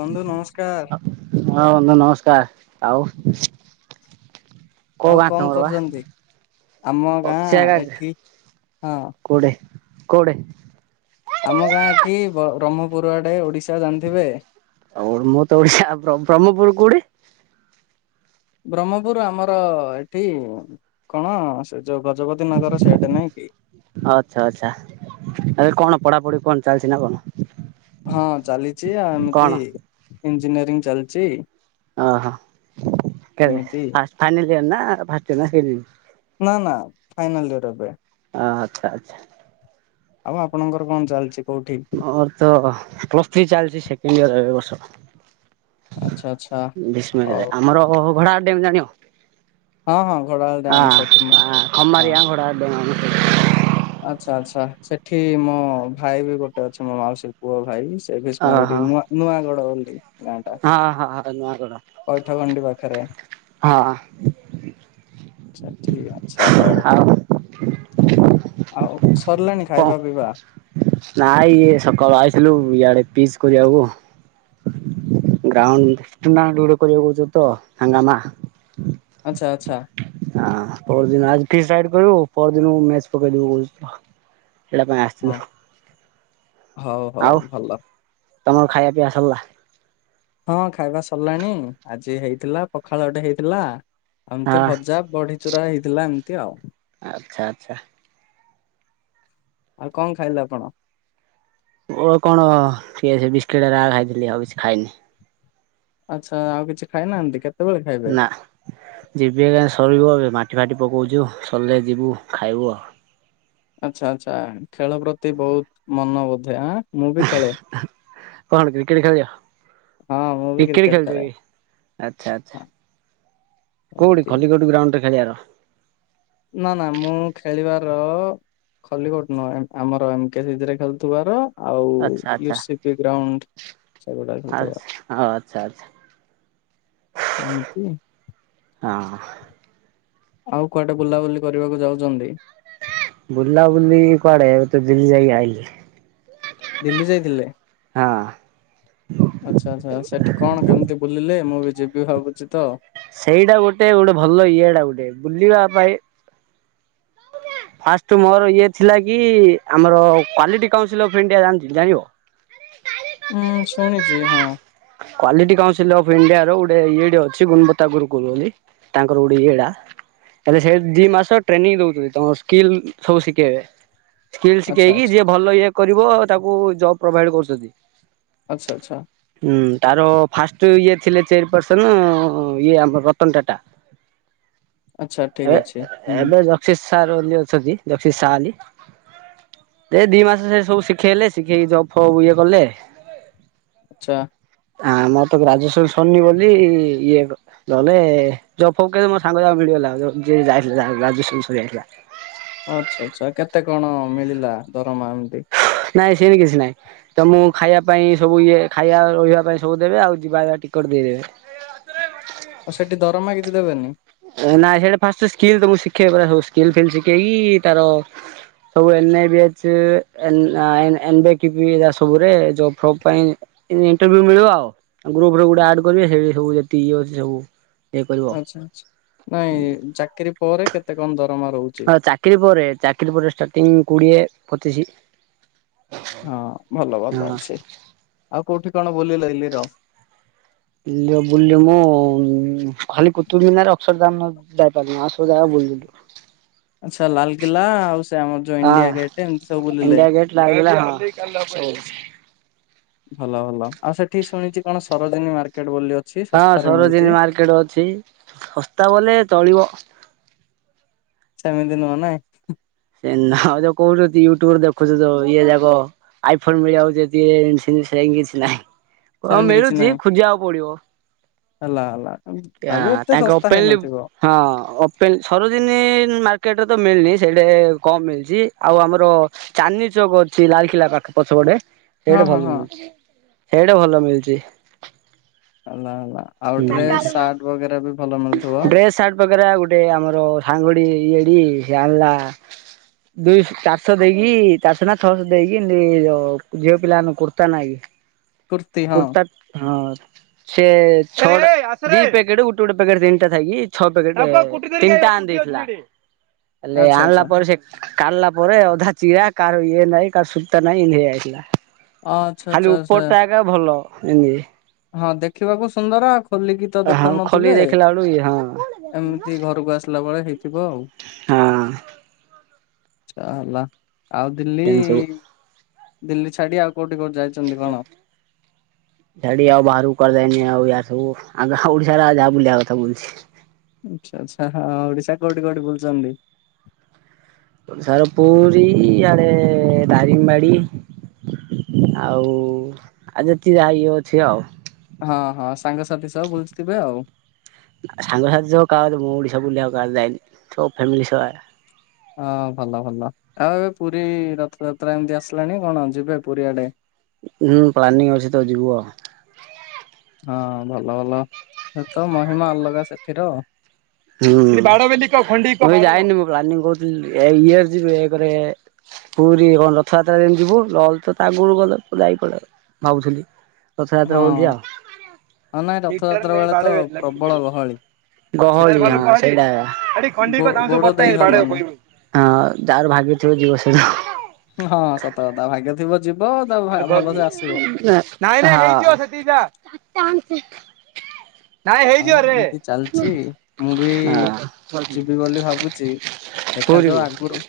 ବନ୍ଧୁ ନମସ୍କାର୍। ହଁ ବନ୍ଧୁ ନମସ୍କାର, ଆଉ? କୋଉ ଆଉ ଗାଁ କଁ ତମର ବା କରୁଚନ୍ତି ଆମ ଗାଁ ଏଠି ହଁ। କୋଉଟେ କୋଉଟେ? ଆମ ଗାଁ ଏଠି ବ୍ରହ୍ମପୁର ଆଡେ, ଓଡିଶା ଜାଣିଥିବେ? ଆଉ ମୁଁ ତ ଓଡିଶା, ବ୍ରହ୍ମପୁର କୋଉଟି? ବ୍ରହ୍ମପୁର ଆମର ଏଠି କଣ ସେ ଯୋଉ ଗଜପତି ନଗର ସେଇଟି ନାଇଁ କି? ଆଚ୍ଛା ଆଚ୍ଛା ଏ କଣ ପଢ଼ାପଢ଼ି କଣ ଚାଲିଛି ନା କଣ? ହଁ ଚାଲିଚି ଆ କଣ ଏମିତି ଇଞ୍ଜିନିୟରିଂ ଚାଲିଚି। ଓହୋ କେ ଫା ଫାଇନାଲୟର ନା ଫାଷ୍ଟ ୟର ନା ସେକେଣ୍ଡ ୟର? ନା ନା ଫାଇନାଲ ୟର ଏବେ। ଅ ଆଚ୍ଛା ଆଚ୍ଛା। ଆଉ ଆପଣଙ୍କର କଣ ଚାଲିଛି କୋଉଠି? ମୋର ତ ପ୍ଲସ୍ ଥ୍ରୀ ଚାଲିଛି ସେକେଣ୍ଡ ଇୟର ଏବେ ବର୍ଷ। ଆଚ୍ଛା ଆଚ୍ଛା ବିଷ୍ମ ହଉ। ଆମର ଅ ଘୋଡଳ ଡ୍ୟାମ ଜାଣିବ। ହଁ ହଁ ଘୋଡ଼ାଳ ଡ୍ୟାମ ସେଠି ମୁଁ ହଁ ହଁ। ଖମାରିଆ ଘୋଡ଼ା ଡ୍ୟାମ୍ ଆଚ୍ଛା ଆଚ୍ଛା ସେଠି ମୋ ଭାଇ ବି ଗୋଟେ ଅଛି, ମୋ ମାଉସି ପୁଅ ଭାଇ ସେ ଭୀଷ୍ମ ଗିରି ଓହୋ ନୂଆ ନୂଆ ଗଡ ବୋଲି ଗାଁ ଟା। ହଁ ହଁ ନୂଆ ଗଡ। ପୈଠଗଣ୍ଡି ପାଖରେ। ହଁ। ଛା ଠିକ ଅଛା ହଉ ଆଉ ଆଉ ସରିଲାଣି କଣ ଖାଇବା ପିଇବା? ନାଇଁ ଇଏ ସକାଳୁ ଆଇଥିଲୁ ଇଆଡେ ପିସ କରିବାକୁ। ଗ୍ରାଉଣ୍ଡ କରିବାକୁହୁଛ ତ ହଙ୍ଗାମା। ଆଚ୍ଛା ଆଚ୍ଛା। ହଁ ପର ଦିନ ଆ ସାଇଟ୍ କରିବୁ ପର୍ ଦିନକୁ ମେଚ ପକେଇ ଦବୁ କହୁଚୁ ସେଟା ଆସ ହଁ ହଉ ହଉ ଆଉ ଭଲ ତମର ଖାଇବା ପିଇବା ସରିଲା? ହଁ ଖାଇବା ସରିଲାଣି, ଆଜି ହେଇଥିଲା ପଖାଳ ଟେ ହେଇଥିଲା। ଆ ଏମତି ହଁ ଭଜା ବଢି ଚୁରା ହେଇଥିଲା ଏମିତି ଆଉ। ଆଚ୍ଛା ଆଚ୍ଛା ଆଉ କଣ ଖାଇଲେ ଆପଣ? ଓ କଣ ସେ ବିସ୍କିଟ ରା ଖାଇଥିଲି ଆଉ କିଛି ଖାଇନି। ଆଚ୍ଛା ଆଉ କିଛି ଖାଇନାହାନ୍ତି, କେତେ ନା ଯିବି ଏକା ସରିବ ଏ ମାଟି ଫାଟି ପକଉଛୁ ସରିଲେ ଯିବୁ ଖାଇବୁ ଆଉ। ଆଚ୍ଛା ଆଚ୍ଛା ଖେଳ ପ୍ରତି ବହୁତ ମନ ବୋଧେ ଆଁ? ମୁଁ ବି ଖେଳେ କଣ କ୍ରିକେଟ ଖେଳିବ? ହଁ ମୁଁ ବି କ୍ରିକେଟ ଖେଳୁଛ ଖେଳେ କି, ଆଛା ଆଛା। କୋଉଠି ଏମିତି କଲିକୋଡି ଗ୍ରାଉଣ୍ଡ ରେ ଖେଳିଆ ର। ନା ନା ମୁଁ ଖେଳିବାର ଖଲି କଟୁ ନୁହଁ ଆମର ଏମ କେ ସିରେ ଖେଳୁଥିବାର ଆଉ ୟୁସିପି ଗ୍ରାଉଣ୍ଡ। ସେଗୁଡା ଆଛା ଖେଳୁଥିବାର ଓ ଆଚ୍ଛା ଆଚ୍ଛା। ଏମିତି। ହଁ। ଆଉ କୁଆଡେ ବୁଲାବୁଲି କରିବାକୁ ଯାଉଛନ୍ତି? ବୁଲା ବୁଲି କୁଆଡେ ଏବେ ତ ଦିଲ୍ଲୀ ଯାଇକି ଆଇଲି। ଦିଲ୍ଲୀ ଯାଇଥିଲେ, ହଁ ଆଛା ଆଛା ସେଠି କଣ କେମିତି? ବୁଲିଲେ ମୁଁ ବି ଯିବି ଭାବୁଛି ତ। ସେଇଟା ଗୋଟେ ଗୋଟେ ଭଲ ଇଏ ଟା ଗୋଟେ ବୁଲିବା ପାଇଁ ଫାଷ୍ଟ ମୋର ଇଏ ଥିଲା କି, ଆମର କ୍ୱାଲିଟି କାଉନ୍ସିଲ୍ ଅଫ୍ ଇଣ୍ଡିଆ ଜାଣି ଜାଣିବ? ହୁଁ ଶୁଣିଛି, ହଁ। କ୍ୱାଲିଟି କାଉନସିଲ ଅଫ୍ ଇଣ୍ଡିଆ ର ଗୋଟେ ଇଏ ଟେ ଅଛି, ଗୁଣବତା ଗୁରୁ କହୁଛନ୍ତି। ତାଙ୍କର ଗୋଟେ ୟେ ଟା। ତାଲେ ସେ ଦି ମାସ ଟ୍ରେନିଂ ଦଉଛନ୍ତି, ତମର ସ୍କିଲ୍ ସବୁ ଶିଖେଇବେ। ସ୍କିଲ୍ ଆଚ୍ଛା ଶିଖେଇକି ଆଚ୍ଛା ଯିଏ ଭଲ ଇଏ କରିବ, ତାକୁ ଜବ ପ୍ରୋଭାଇଡ କରୁଛନ୍ତି। ଆଚ୍ଛା ଆଚ୍ଛା। ଉଁ। ତାର ଫାଷ୍ଟ ଇଏ ଥିଲେ ଚେୟାରପର୍ସନ ଇଏ ଆମର ରତନ ଟାଟା। ଆଚ୍ଛା ଠିକ ଅଛି ଏବେ ହୁଁ ଏବେ ଯକସି ସାର୍ ବୋଲି ଅଛନ୍ତି, ଜକସି ସା ଅଲି। ଏ ଦି ମାସ ସେ ସବୁ ଶିଖେଇଲେ। ଶିଖେଇକି ଜବ୍ ଫବ୍ ଇଏ କଲେ। ଚ୍ଛା। ଆଁ ମର ତ ଗ୍ରାଜୁଏସନ୍ ସରନି ବୋଲି ଇଏ ନହଲେ ଯବ ଫବ ମୋ ସାଙ୍ଗ ଯାକୁ ମିଳିଗଲା। ଯିଏ ଯାଇଥିଲା ଗ୍ରାଜୁଏସନ୍ ସରିଯାଇଥିଲା। ଆଚ୍ଛା। ଆଚ୍ଛା। କେତେ କଣ ମିଳିଲା ଦରମା। ଏମତି ନାଇଁ ସେମତି କିଛି ନାଇଁ। ତମୁଁକୁ ଖାଇବା ପାଇଁ ସବୁ ଇଏ ଖାଇବା ରହିବା ପାଇଁ ସବୁ ଦେବେ। ଆଉ ଯିବା ଟିକେଟ୍ ବି ଦେବେ। ଆଉ ସେଠି ଦରମା କିଛି ଦେବେନି? ନାଇଁ ସେଠି ଫାଷ୍ଟ ସ୍କିଲ୍ ତମକୁ ଶିଖେଇ ପରା ସବୁ ସ୍କିଲ୍ ଫିଲ୍ ଶିଖେଇକି ତାର ସବୁ ଏନଏବିଏଚ ଏମବିଏ ଏସବୁ ରେ ଜବ ଫବ ପାଇଁ ଇଣ୍ଟଭୁ ମିଳିବ ଆଉ ଗ୍ରୁପ ଗୋଟେ ଆଡ କରିବେ [unintelligible] ଆଚ୍ଛା। ଆଚ୍ଛା। ନାଇଁ ଚାକିରି ପରେ କେତେ କଣ ଦରମା ରହୁଛି? ଆଉ ଚାକିରି ପରେ ଚାକିରି ପରେ ଷ୍ଟାର୍ଟିଂ କୁଡ଼ିଏ ପଚିଶି। ହଁ ଭଲ ଭଲ ହଁ। ଅଛି। ଆଉ କୋଉଠି କଣ ବୁଲିଲ ଦିଲ୍ଲୀ ର। ଦିଲ୍ଲୀ ରେ ବୁଲିଲି ମୁଁ ଖାଲି କୁତୁ ମିନାର, ଅସର ଦା ଯାଇପାରିଲୁନି ଆଉ ସବୁ ଯାଗା ବୁଲିଲୁ। ଆଚ୍ଛା ଲାଲ୍ କିଲ୍ଲା ଆଉ ସେ ଆମର ଯୋଉ ହଁ ଇଣ୍ଡିଆ ଗେଟ୍ ଏମିତି ସବୁ ବୁଲିଲେ। ଇଣ୍ଡିଆ ଗେଟ୍ ଲାଗିଲା ହଁ ଭଲ। ଭଲ। ଆଉ ସେଠି ଶୁଣିଛି କଣ ସରୋଜିନୀ ମାର କେଟ୍ ବୋଲି ଅଛି। ହଁ ଶସ୍ତାରେ ମିଳୁଛି। ସରୋଜିନୀ ମାର୍କେଟ ଅଛି। ଶସ୍ତା ବୋଲେ ତଳିବ ସେମିତି ନୁହଁ ନାଇଁ [unintelligible] ଆଉ ଯୋଉ କହୁଛ ୟୁଟ୍ୟୁବରେ ଦେଖୁଛୁ ଯୋଉ ଇଏ ଯାକ ଆଇ ଫୋନ୍ ମିଳିବ ଯଦି ସେମିତି ସେ କିଛି ନାହିଁ। ହଁ ସେମିତି କିଛି ମିଳୁଛି ନାହିଁ। ଖୋଜିବାକୁ ପଡିବ। ହେଲା। ହେଲା। ହେଲେବି ଏତେ ତାଙ୍କ ଶସ୍ତା ଓପେନଲି ହେଇନଥିବ। ହଁ ଅପେଲ ସରୋଜିନି ମାର୍କେଟରେ ତ ମିଳିନି। ସେଇଟେ କମ ମିଳୁଛି ଆଉ ଆମର ଚନ୍ଦନି ଚୌକ ଅଛି। ଲାଲକିଲା ପାଖ ପଛପଟେ। ହଁ ସେଇଆଡ଼େ ହଁ ଭଲ ହଁ ମିଳୁଛି। ସେଇଆଡ଼େ ଭଲ ମିଳୁଛି। ହେଲା। ହେଲା। ଆଉ ଡ୍ରେସ୍, ସାର୍ଟ ବଗେରା ବି ଭଲ ମିଳୁଥିବ। ପ୍ରକାରା ଗୋଟେ ଆମର ସାଙ୍ଗଡି ଇଏଡି [unintelligible] ଦୁଇଶ, ଚାରିଶହ ଦେଇକି ଚାରିଶହ ନା ଛଅଶହ ଦେଇକି [unintelligible] ଝିଅ ପିଲା ମାନ କୁର୍ତ୍ତା ନାଇକି କୁର୍ତ୍ତି ହଁ କୁର୍ତା ହଁ ସେ ଛ ଦି ପ୍ୟାକେଟ ଗୋଟେ ଗୋଟେ ପ୍ୟାକେଟ ତିନିଟା ଥାଇକି ଛ ପ୍ୟାକେଟ ତିନିଟା ଆଣି ଦେଇଥିଲା। ହେଲେ ଆଚ୍ଛା ଆଣଲା ଆଚ୍ଛା ପରେ ସେ କାଢଲା ପରେ ଅଧା ଚିରା କାହାର ଇଏ ନାଇଁ କାହାର ସୂତା ନାଇଁ ଇନ୍ଧି ହେଇଯାଇଥିଲା। ଆଚ୍ଛା ଖାଲି ଆଚ୍ଛା ଆଚ୍ଛା ଉପର ଟା ଏକା ଭଲ ଏମିତି। ହଁ ଦେଖିବାକୁ ସୁନ୍ଦର ଆଉ ଖୋଲିକି ଆ ହଁ ଖୋଲିକି ଦେଖିଲା ବେଳୁକୁ ଇଏ ହଁ ଏମତି ଘରକୁ ଆସିଲା ବେଳେ ହେଇଥିବ ଆଉ। ହଁ। ଚା ହେଲା। ଆଉ ଦିଲ୍ଲୀ ଏମିତି ସବୁ। ଦିଲ୍ଲୀ ଛାଡ଼ି ଆଉ କୋଉଠି କୋଉଠି ଯାଇଛନ୍ତି କଣ? [inaudible] ଛାଡ଼ି ଆଉ ବାହାରକୁ କୁଆଡ଼େ ଯାଇନି ଆଉ ୟାଡେ ସବୁ ଆମ ଓଡ଼ିଶାରେ ଆଉ ଯାହା ବୁଲିବା କଥା ବୁଲିଛି। ଆଚ୍ଛା ଆଚ୍ଛା ହଁ ଓଡ଼ିଶା କୋଉଠି କୋଉଠି ବୁଲିଛନ୍ତି? ସାର ପୁରୀ ଆଡ଼େ ଦାରିଙ୍ଗବାଡ଼ି। ଆଉ ଯେତେ ଯାହା ଇଏ ଅଛି ଆଉ। ହଁ ହଁ ସାଙ୍ଗସାଥି ସବୁ ବୁଲଥିବେ ଆଉ। ସାଙ୍ଗସାଥି ସବୁ କାହା ମୁଁ ଓଡ଼ିଶା ବୁଲିବାକୁ କାହା ସହ ଯାଇନି ସବୁ ଫ୍ୟାମିଲି ସହ ହଁ ଭଲ ଭଲ ଆଉ ଏବେ ପୁରୀ ରଥଯାତ୍ରା ଏମିତି ଆସିଲାଣି କଣ ଯିବେ ପୁରୀ ଆଡ଼େ ହୁଁ ପ୍ଲାନିଂ ଅଛି ତ ଯିବୁ ଆଉ। ହଁ ଭଲ ଭଲ ସେ ତ ମହିମା ଅଲଗା ସେଥିର। ହୁଁ [unintelligible] ପୁରୀ କଣ ରଥଯାତ୍ରା ଯେମି ଯିବୁ ଲହ ତ ଆଗରୁ ଗଲେ ପ ଯାଇ କଲେ ଭାବୁଥିଲି। ରଥଯାତ୍ରା ବୁଲିଯିବା। ହଁ ନାଇଁ ରଥଯାତ୍ରା ବେଳେ ତ ପ୍ରବଳ ଗହଳି [unintelligible] ଗହଳି ସେଠି ଆଁ ସେଇଟା ଆବା ହିଁ ଗୋ ଗୋଡ ଦେଇ ହବନି। ଯାହାର ଭାଗ୍ୟ ଥିବ ଯିବସେ ହଁ ସତ କଥା ଭାଗ୍ୟ ଥିବ ଯିବ ତା ଭଲସେ ଆସିବ। [unintelligible] ହଁ ହେଇଯିବରେ। ଏମିତି ଚାଲିଛି ମୁଁ ବି ହଁ। ଯିବି ବୋଲି ଭାବୁଛି ଦେଖାଯାଉ ପୁରୀକୁ? ଆଗରୁ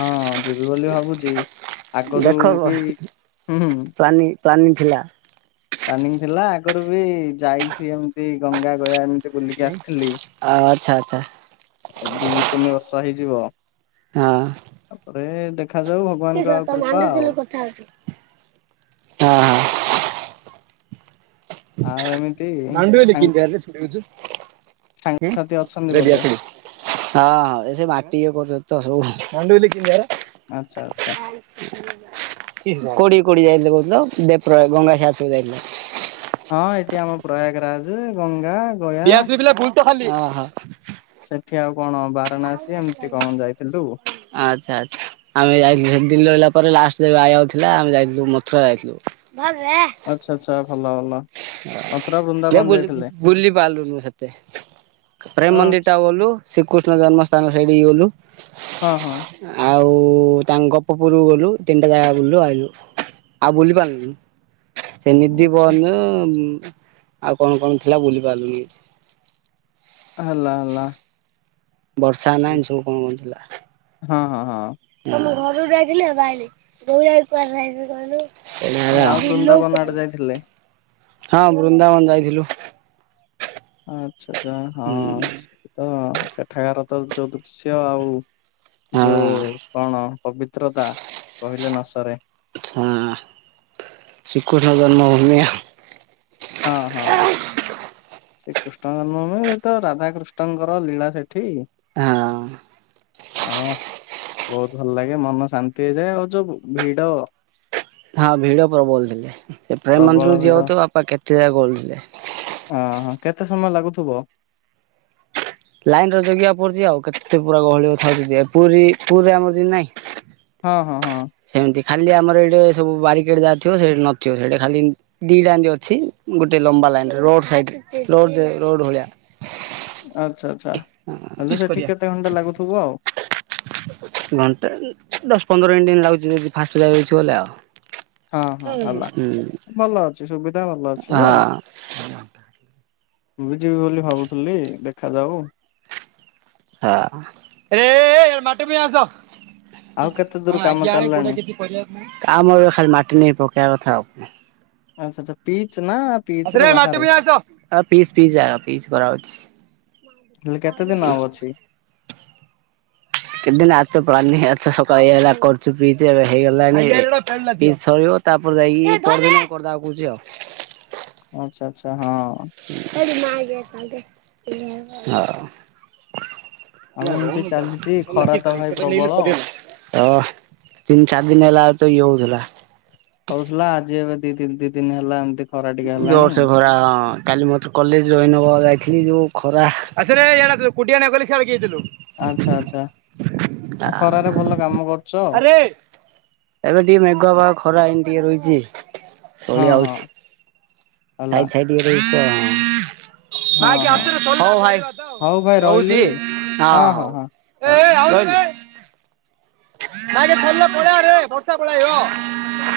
ହଁ ଯିବି ବୋଲି ଭାବୁଚି ଦେଖଗୋ ପ୍ଲାନିଂ ପ୍ଲାନିଂଗ ଥିଲା। ପ୍ଲାନିଂ ଥିଲା ଆଗରୁ ବି ଯାଇଛି ଏମତି ଗଙ୍ଗା ଗୟା ଏମତି ବୁଲିକି ଆସିଥିଲି ଆଚ୍ଛା ଆଚ୍ଛା ଦି ତିନି ବର୍ଷ ହେଇଯିବ। ହଁ। ତାପରେ ଦେଖାଯାଉ ଆଉ [unintelligible] ଭଗବାନଙ୍କ କୃପା ଆଉ ହଁ ହଁ ଆଉ ଏମିତି [unintelligible] ସାଙ୍ଗ ହଁ ହଁ ଏ ସାଙ୍ଗସାଥି ଅଛନ୍ତି ସେ ବୋଧେ ମାଟି ଇଏ କରୁଛନ୍ତି ତ ସବୁ ଆଚ୍ଛା ଆଚ୍ଛା। କୋଡି କୋଡି ଯାଇଥିଲେ କହୁଥିଲ ଦେବ ପ୍ରୟଗ [unintelligible] ଯାଇଥିଲେ। ହଁ ଏଠି ଆମ ପ୍ରୟାଗରାଜ ଗଙ୍ଗା ଗୟା ଓହୋ ସେଠି ଆଉ କଣ ବାରାଣାସୀ ଏମିତି କଣ ଯାଇଥିଲୁ। ଆଚ୍ଛା ଆଚ୍ଛା ଆମେ ଯାଇଥିଲୁ ସେ ଦିଲ୍ଲୀ ରହିଲା ପରେ ଲାଷ୍ଟ [unintelligible] ଥିଲା ଆମେ ଯାଇଥିଲୁ ମଥୁର ଯାଇଥିଲୁ। [unintelligible] ଆଚ୍ଛା ଆଚ୍ଛା ଭଲ ଭଲ। ମଥୁରା କେ ବୃନ୍ଦାବନ ବୁଲି ଯାଇଥିଲେ ବୁଲିପାରିଲିନୁ ସେତେ ପ୍ରେମ ମନ୍ଦିରଟା ଆଛା ଗଲୁ ଶ୍ରୀକୃଷ୍ଣ ଜନ୍ମସ୍ଥାନ ସେଇଠିକୁ ଗଲୁ। ହଁ ହଁ ଆଉ ତାଙ୍କ ଗୋପପୁୁରକୁ ଗଲୁ ତିନଟା ଜାଗା ବୁଲିଲୁ ଆଇଲୁ। ଆଉ ବୁଲି ପାରିଲିନୁ। ଏମିତି ଆଛା ବନ ଆଛା ଆଉ କଣ କଣ ଥିଲା ବୁଲି ପାରିଲୁନି। ହାଲା ହାଲା। ବର୍ଷା ନାହିଁ ଏମିତ ସବୁ କଣ କଣ ଥିଲା। ହଁ ହଁ ହଁ ଆମ ଘରରୁ ଯାଇଥିଲି ବାବା ଆଇଲି [unintelligible] କୁଆଡ ଯାଇଥିଲୁ ଆଉ ବୃନ୍ଦାବନ ଆଡେ ଯାଇଥିଲେ କହିଲୁ? ହଁ ବୃନ୍ଦାବନ ଯାଇଥିଲୁ। ଆଚ୍ଛା ଆଚ୍ଛା ହଁ ହୁଁ ସେତ ସେଠାକାର ତ ଯୋଉ ଦୃଶ୍ୟ ଆଉ ହଁ। ଯୋଉ କଣ ପବିତ୍ରତା କହିଲେ ନ ସରେ। ହଁ। ଶ୍ରୀକୃଷ୍ଣ ଜନ୍ମଭୂମି। ହଁ ହଁ। ଶ୍ରୀକୃଷ୍ଣ ଜନ୍ମଭୂମି ସେତ ରାଧାକୃଷ୍ଣଙ୍କର ଲୀଳା ସେଠି ଆହଁ ଆଉ ବହୁତ ଭଲ ଲାଗେ ମନ ଶାନ୍ତି ହେଇଯାଏ ଆଉ ଯୋଉ ଭିଡ ହଁ ଭିଡ ପ୍ରବଲ ବୋଲଥିଲେ ସେ ପ୍ରେମ ପ୍ରବଳ ମନ୍ଦିରକୁ ଭିଡ ଯିବା [unintelligible] ଅହଂ କେତେ ସମୟ ଲାଗୁଥିବ? ଲାଇନ୍ ଜ- ଜଗିବା ପଡୁଚି ଆଉ କେତେ ପୁରା ଗହଳି ଥାଉଚି ଯେ, ପୁରୀ ପୁରୀରେ ଆମର ଯେମିତି ନାହିଁ ହଁ ହଁ ହଁ। ସେମିତି ଖାଲି ଆମର ଏଇଟେ ସବୁ ବାରିକେଡ ଯା ଥିବ ସେଠି ନଥିବ ସେଠ ଖାଲି ଦିଟା ଅଛି ଗୋଟେ ଲମ୍ବା ଲାଇନରେ ରୋଡ ସାଇଡରେ ରୋଡଦେ ରୋଡ ଭଳିଆ। ଆଚ୍ଛା ଆଚ୍ଛା ହେଲେ ପିସ୍ କରିବା। ସେଠିକି କେତେ ଘଣ୍ଟା ଲାଗୁଥିବ ଆଉ। ଘଣ୍ଟା ଦଶ ପନ୍ଦର ମିନଟ ଲାଗୁଛି ଯଦି ଫାଷ୍ଟ ଲାଗୁଛି ବୋଲି ଆଉ ହଁ ହୁଁ। ଭଲ ଅଛି ସୁବିଧା ଭଲ ଅଛି ଯେ ହଁ ମୁଁ ବି ଯିବି ବୋଲି ଭାବୁଥିଲି ଦେଖାାଯାଉ। [unintelligible] ଆଉ [unintelligible] କେତେ ଦୂର କାମ ଖାଲି ଚାଲିଲାଣି? ମାଟି ନେଇ ପକେଇବା କଥା ଆଉ। ଆଚ୍ଛା ଆଛା ପିଚ ନା ଆ ର ପିଚ୍ ବାହାରେ ପିଚ୍ ଆ ପିଚ୍ ହେଲେ କେତେ ଦିନ କରାଉଛି। ଆଉ ଅଛି? [unintelligible] ତାପରେ ଯାଇକି ପରଦିନ କରିଦବା କହୁଛି ଆଉ। ଆଛା ଆଚ୍ଛା ହଁ। [unintelligible] [unintelligible] ଅ ତିନି ଆଉ ଚାରି ଏମିତି ଚାଲିଛି ଦିନ ଖରା ତ ଭାଇ ହେଲା ପ୍ରବଳ। ଆଉ ତ ଇଏ ହଉଥିଲା। ହଉଥିଲା ଆଜି ଏବେ ଦି ଦ ଦି ଦିନ ହେଲା ଏମିତି ଖରା ଟିକେ ହେଲାଣି ଜୋରୋସେ ଖରା ହଁ କାଲି ମତ୍ଉ କଲେଜ ଜଇନ୍ ହବାକୁ ଯାଇଥିଲି ଯୋଉ ଖରା। ଆଚ୍ଛା ଆଚ୍ଛା ଆ ଖରାରେ ଭଲ କାମ କରୁଚ। ଏବେ ଟିକେ ମେଘୁଆ ପାଗ ଖରା ଏଇନ ଟିକେ ରହିଛି ହଁ ତଳିଆ ହଁ ହଉଚି। ହେଲା। ଛାଇ ଛାଇ ଟିକେ ରହିଚି ତ ହଁ ହଁ ହଉ ଭାଇ ହଉ ଭାଇ ରହିଲି ରହୁଛି ହଁ ହଉ। [unintelligible] ! ! ! ! ! ! ! ! ! !